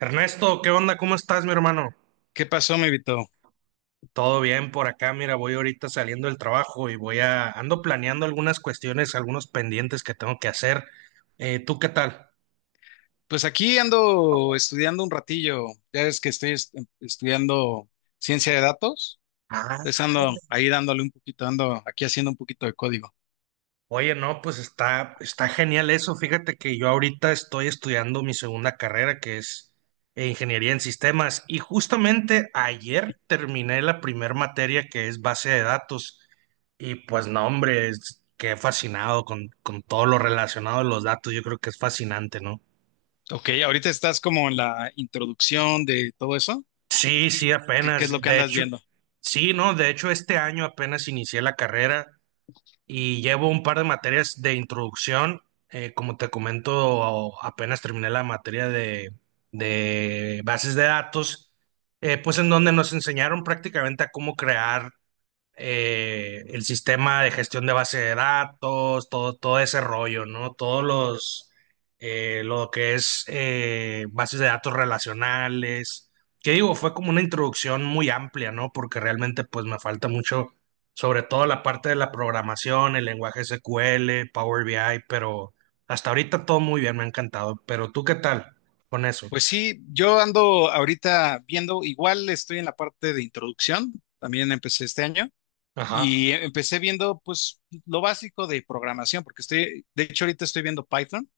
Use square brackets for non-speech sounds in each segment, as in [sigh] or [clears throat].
Ernesto, ¿qué onda? ¿Cómo estás, mi hermano? ¿Qué pasó, mi Vito? Todo bien por acá. Mira, voy ahorita saliendo del trabajo y voy a ando planeando algunas cuestiones, algunos pendientes que tengo que hacer. ¿Tú qué tal? Pues aquí ando estudiando un ratillo. Ya ves que estudiando ciencia de datos. Ah. Entonces ando ahí dándole un poquito, ando aquí haciendo un poquito de código. Oye, no, pues está genial eso. Fíjate que yo ahorita estoy estudiando mi segunda carrera, que es ingeniería en sistemas, y justamente ayer terminé la primer materia que es base de datos. Y pues no, hombre, quedé fascinado con todo lo relacionado a los datos. Yo creo que es fascinante, ¿no? Ok, ahorita estás como en la introducción de todo eso. Sí, sí, ¿Qué apenas. es lo que De andas hecho, viendo? sí, no, de hecho este año apenas inicié la carrera y llevo un par de materias de introducción. Como te comento, apenas terminé la materia de bases de datos, pues en donde nos enseñaron prácticamente a cómo crear el sistema de gestión de base de datos, todo ese rollo, ¿no? Lo que es bases de datos relacionales, que digo, fue como una introducción muy amplia, ¿no? Porque realmente pues me falta mucho, sobre todo la parte de la programación, el lenguaje SQL, Power BI, pero hasta ahorita todo muy bien, me ha encantado. Pero tú, ¿qué tal con eso? Pues sí, yo ando ahorita viendo, igual estoy en la parte de introducción, también empecé este año. Ajá. Y empecé viendo, pues, lo básico de programación, porque estoy, de hecho, ahorita estoy viendo Python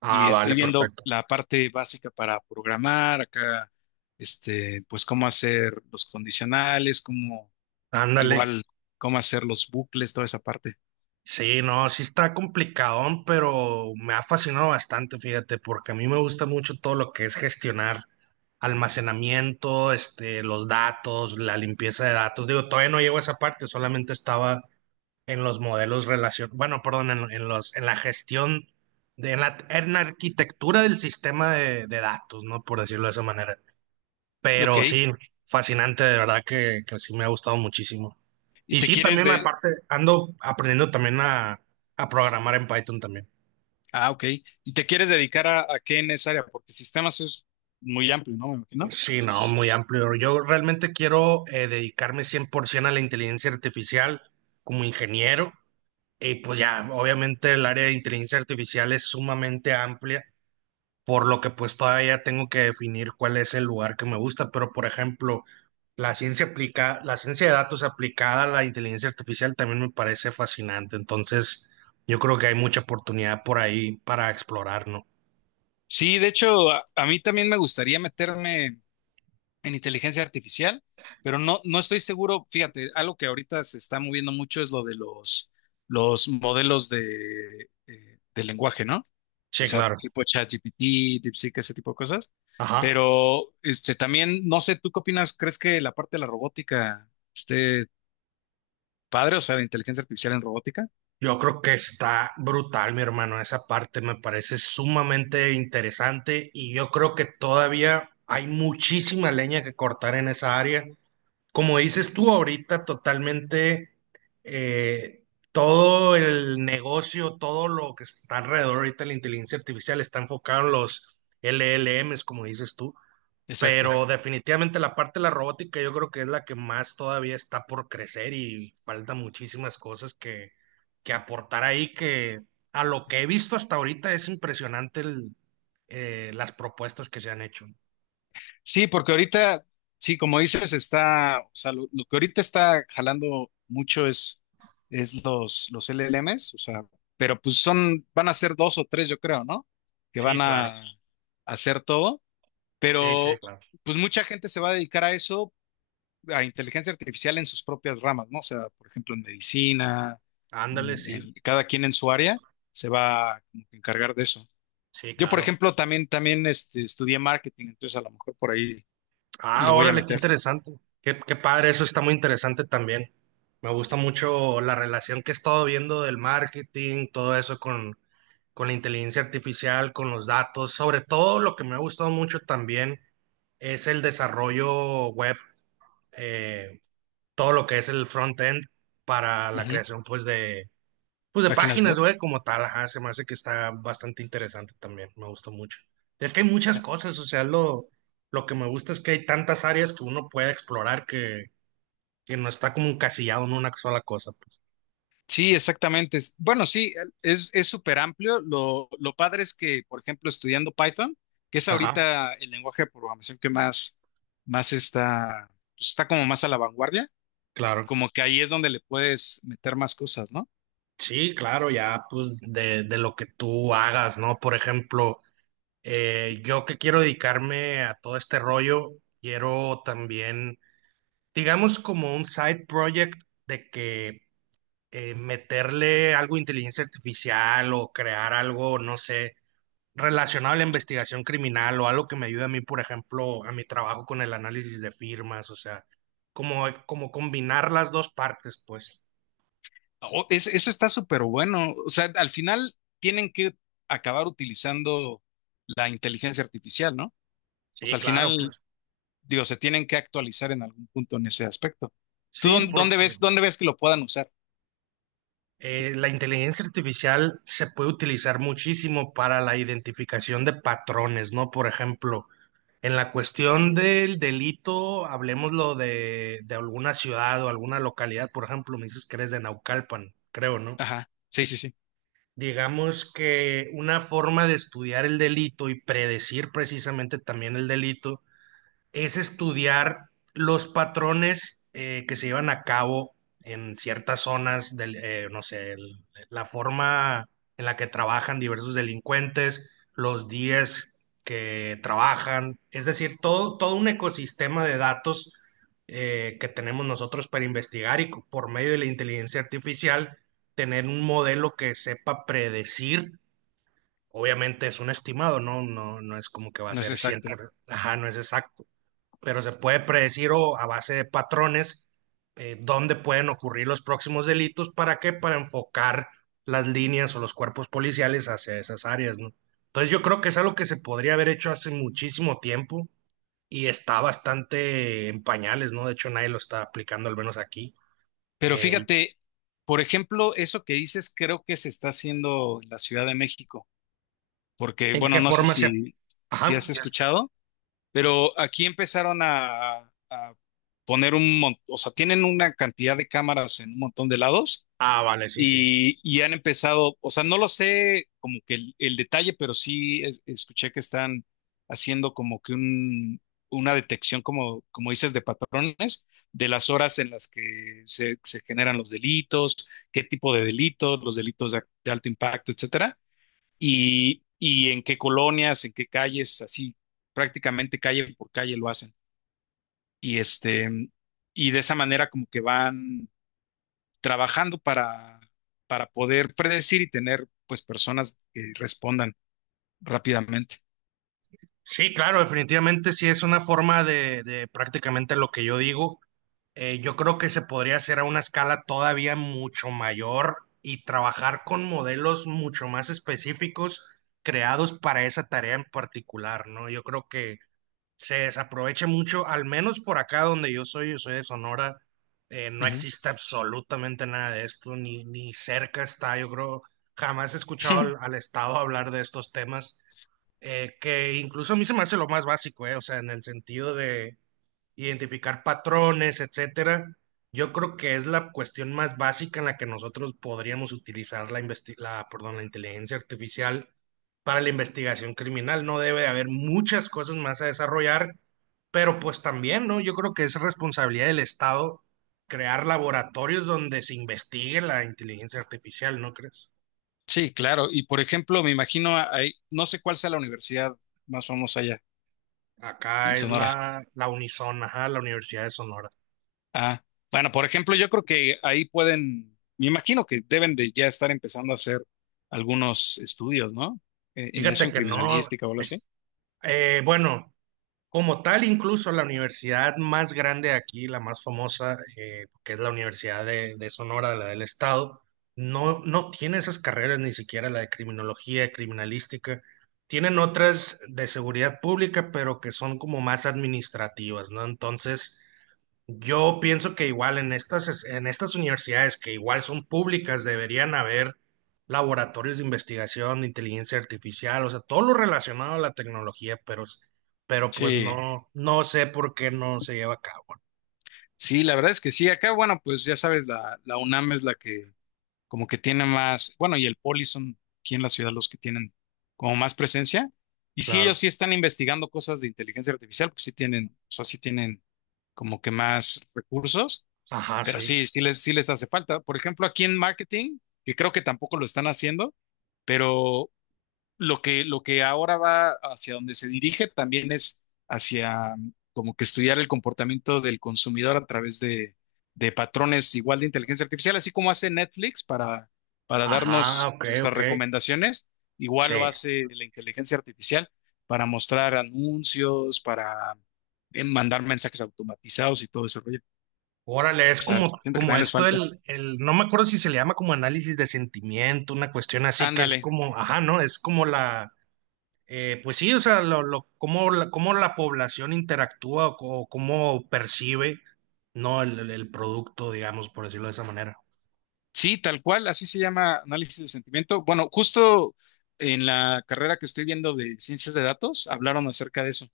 Ah, y estoy vale, viendo perfecto. la parte básica para programar acá, este, pues, cómo hacer los condicionales, cómo, Ándale. igual, cómo hacer los bucles, toda esa parte. Sí, no, sí está complicadón, pero me ha fascinado bastante, fíjate, porque a mí me gusta mucho todo lo que es gestionar almacenamiento, este, los datos, la limpieza de datos. Digo, todavía no llego a esa parte, solamente estaba en los modelos relación, bueno, perdón, en la gestión en la arquitectura del sistema de datos, ¿no? Por decirlo de esa manera. Ok, Pero sí, fascinante, de verdad que sí me ha gustado muchísimo. y Y te sí, quieres también de, aparte ando aprendiendo también a programar en Python también. ah, ok, y te quieres dedicar a qué en esa área, porque sistemas es muy amplio, ¿no? Me imagino. Sí, no, muy amplio. Yo realmente quiero dedicarme 100% a la inteligencia artificial como ingeniero. Y pues ya, obviamente el área de inteligencia artificial es sumamente amplia por lo que pues todavía tengo que definir cuál es el lugar que me gusta, pero por ejemplo, la ciencia de datos aplicada a la inteligencia artificial también me parece fascinante, entonces yo creo que hay mucha oportunidad por ahí para explorar, ¿no? Sí, de hecho, a mí también me gustaría meterme en inteligencia artificial, pero no, no estoy seguro, fíjate, algo que ahorita se está moviendo mucho es lo de los modelos de lenguaje, ¿no? O Sí, sea, claro. tipo ChatGPT, DeepSeek, ese tipo de cosas. Ajá. Pero este también, no sé, ¿tú qué opinas? ¿Crees que la parte de la robótica esté padre? O sea, de inteligencia artificial en robótica. Yo creo que está brutal, mi hermano. Esa parte me parece sumamente interesante y yo creo que todavía hay muchísima leña que cortar en esa área como dices tú ahorita, totalmente eh, todo el negocio, todo lo que está alrededor ahorita de la inteligencia artificial está enfocado en los LLMs, como dices tú, pero Exacto. Exacto. Definitivamente la parte de la robótica yo creo que es la que más todavía está por crecer y falta muchísimas cosas que aportar ahí, que a lo que he visto hasta ahorita es impresionante las propuestas que se han hecho. Sí, porque ahorita, sí, como dices, está, o sea, lo que ahorita está jalando mucho es los LLMs, o sea, pero pues son, van a ser dos o tres, yo creo, ¿no? Que van Sí, claro, a hacer todo, sí, sí, pero claro. pues mucha gente se va a dedicar a eso, a inteligencia artificial en sus propias ramas, ¿no? O sea, por ejemplo, en medicina, Ándale, sí, cada quien en su área se va como que encargar de eso. sí, Yo, por claro. ejemplo, también, también este, estudié marketing, entonces a lo mejor por ahí le Ah, voy a órale, qué meter. interesante. Qué, qué padre, eso está muy interesante también. Me gusta mucho la relación que he estado viendo del marketing, todo eso con la inteligencia artificial, con los datos. Sobre todo lo que me ha gustado mucho también es el desarrollo web, eh, todo lo que es el front-end para la Ujú. creación pues de Páginas páginas web. web como tal, ajá, se me hace que está bastante interesante también, me gusta mucho. Es que hay muchas Ya. cosas, o sea, lo que me gusta es que hay tantas áreas que uno puede explorar que no está como encasillado en una sola cosa, pues. Sí, exactamente. Bueno, sí, es súper amplio. Lo padre es que, por ejemplo, estudiando Python, que es Ajá, ahorita el lenguaje de programación que más, más está, pues, está como más a la vanguardia, claro. como que ahí es donde le puedes meter más cosas, ¿no? Sí, claro, ya pues de lo que tú hagas, ¿no? Por ejemplo, yo que quiero dedicarme a todo este rollo, quiero también, digamos, como un side project de que meterle algo de inteligencia artificial o crear algo, no sé, relacionado a la investigación criminal o algo que me ayude a mí, por ejemplo, a mi trabajo con el análisis de firmas, o sea, como, como combinar las dos partes, pues. Eso está súper bueno. O sea, al final tienen que acabar utilizando la inteligencia artificial, ¿no? O Sí, sea, al claro, final pues. digo, se tienen que actualizar en algún punto en ese aspecto. ¿Tú Sí, dónde porque ves, dónde ves que lo puedan usar? La inteligencia artificial se puede utilizar muchísimo para la identificación de patrones, ¿no? Por ejemplo, en la cuestión del delito, hablemoslo de alguna ciudad o alguna localidad, por ejemplo, me dices que eres de Naucalpan, creo, ¿no? Ajá, sí, sí, sí, Digamos que una forma de estudiar el delito y predecir precisamente también el delito es estudiar los patrones que se llevan a cabo en ciertas zonas no sé, la forma en la que trabajan diversos delincuentes, los días que trabajan, es decir, todo un ecosistema de datos que tenemos nosotros para investigar y por medio de la inteligencia artificial tener un modelo que sepa predecir. Obviamente es un estimado, ¿no? No, no es como que va a no es ser exacto. 100%, ajá, no es exacto, pero se puede predecir o a base de patrones dónde pueden ocurrir los próximos delitos. ¿Para qué? Para enfocar las líneas o los cuerpos policiales hacia esas áreas, ¿no? Entonces yo creo que es algo que se podría haber hecho hace muchísimo tiempo y está bastante en pañales, ¿no? De hecho nadie lo está aplicando, al menos aquí. Pero Eh, fíjate, por ejemplo, eso que dices creo que se está haciendo en la Ciudad de México, porque, ¿En bueno, qué no sé forma se... si, si Ajá. has escuchado, pero aquí empezaron a poner un montón, o sea, tienen una cantidad de cámaras en un montón de lados Ah, vale, sí, sí. Y han empezado, o sea, no lo sé como que el detalle, pero sí escuché que están haciendo como que un, una detección, como, como dices, de patrones, de las horas en las que se generan los delitos, qué tipo de delitos, los delitos de alto impacto, etcétera, y en qué colonias, en qué calles, así prácticamente calle por calle lo hacen. Y este, y de esa manera como que van trabajando para poder predecir y tener pues personas que respondan rápidamente. Sí, claro, definitivamente sí es una forma de prácticamente lo que yo digo. Yo creo que se podría hacer a una escala todavía mucho mayor y trabajar con modelos mucho más específicos creados para esa tarea en particular, ¿no? Yo creo que se desaprovecha mucho, al menos por acá donde yo soy de Sonora, no Ujú. existe absolutamente nada de esto, ni, ni cerca está, yo creo, jamás he escuchado [clears throat] [laughs] al Estado hablar de estos temas, que incluso a mí se me hace lo más básico, o sea, en el sentido de identificar patrones, etcétera. Yo creo que es la cuestión más básica en la que nosotros podríamos utilizar perdón, la inteligencia artificial para la investigación criminal. No debe de haber muchas cosas más a desarrollar, pero pues también, ¿no? Yo creo que es responsabilidad del Estado crear laboratorios donde se investigue la inteligencia artificial, ¿no crees? Sí, claro. Y por ejemplo, me imagino ahí, no sé cuál sea la universidad más famosa allá Acá en es Sonora. La Unison, ajá, la Universidad de Sonora. Ah, bueno, por ejemplo, yo creo que ahí pueden, me imagino que deben de ya estar empezando a hacer algunos estudios, ¿no? En eso, Fíjate en que no, criminalística o algo así. es, bueno. Como tal, incluso la universidad más grande aquí, la más famosa, que es la Universidad de Sonora, la del Estado, no, no tiene esas carreras, ni siquiera la de criminología, criminalística. Tienen otras de seguridad pública, pero que son como más administrativas, ¿no? Entonces, yo pienso que igual en estas, en estas universidades que igual son públicas deberían haber laboratorios de investigación de inteligencia artificial, o sea, todo lo relacionado a la tecnología, pero, pero pues Sí, no, no sé por qué no se lleva a cabo. sí, la verdad es que sí. Acá, bueno, pues ya sabes, la UNAM es la que como que tiene más, bueno, y el Poli son aquí en la ciudad los que tienen como más presencia. Y sí, ellos Claro. sí están investigando cosas de inteligencia artificial, porque sí tienen, o sea, sí tienen como que más recursos, Ajá, pero sí. sí, sí les hace falta. Por ejemplo, aquí en marketing, que creo que tampoco lo están haciendo, pero lo que ahora va hacia donde se dirige también es hacia mm, como que estudiar el comportamiento del consumidor a través de patrones igual de inteligencia artificial, así como hace Netflix para Ajá, darnos ok, nuestras ok. recomendaciones, igual lo Sí. hace la inteligencia artificial para mostrar anuncios, para mandar mensajes automatizados y todo ese rollo. Órale, O es sea, como, siento que como también les esto falta. No me acuerdo si se le llama como análisis de sentimiento, una cuestión así que es Ándale, como, ajá, ¿no? Es como la pues sí, o sea, cómo, cómo la población interactúa o, cómo percibe, ¿no? El producto, digamos, por decirlo de esa manera. sí, tal cual, así se llama análisis de sentimiento. Bueno, justo en la carrera que estoy viendo de ciencias de datos, hablaron acerca de eso.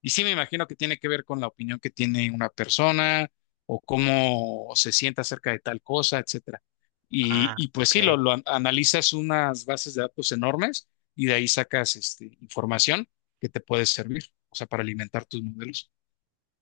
Y sí, me imagino que tiene que ver con la opinión que tiene una persona o cómo se siente acerca de tal cosa, etcétera. Ah, Y pues sí, ok. Analizas unas bases de datos enormes y de ahí sacas este, información que te puede servir, o sea, para alimentar tus modelos.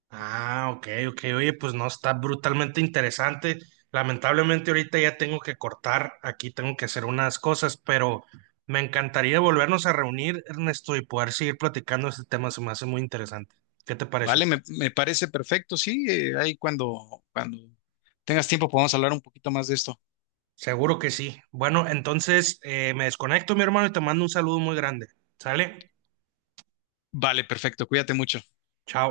Ah, ok, ok. Oye, pues no, está brutalmente interesante. Lamentablemente ahorita ya tengo que cortar, aquí tengo que hacer unas cosas, pero me encantaría volvernos a reunir, Ernesto, y poder seguir platicando este tema, se me hace muy interesante. ¿Qué te parece? Vale, me parece perfecto, sí, ahí cuando tengas tiempo podemos hablar un poquito más de esto. Seguro que sí. Bueno, entonces me desconecto, mi hermano, y te mando un saludo muy grande. ¿Sale? Vale, perfecto. Cuídate mucho. Chao.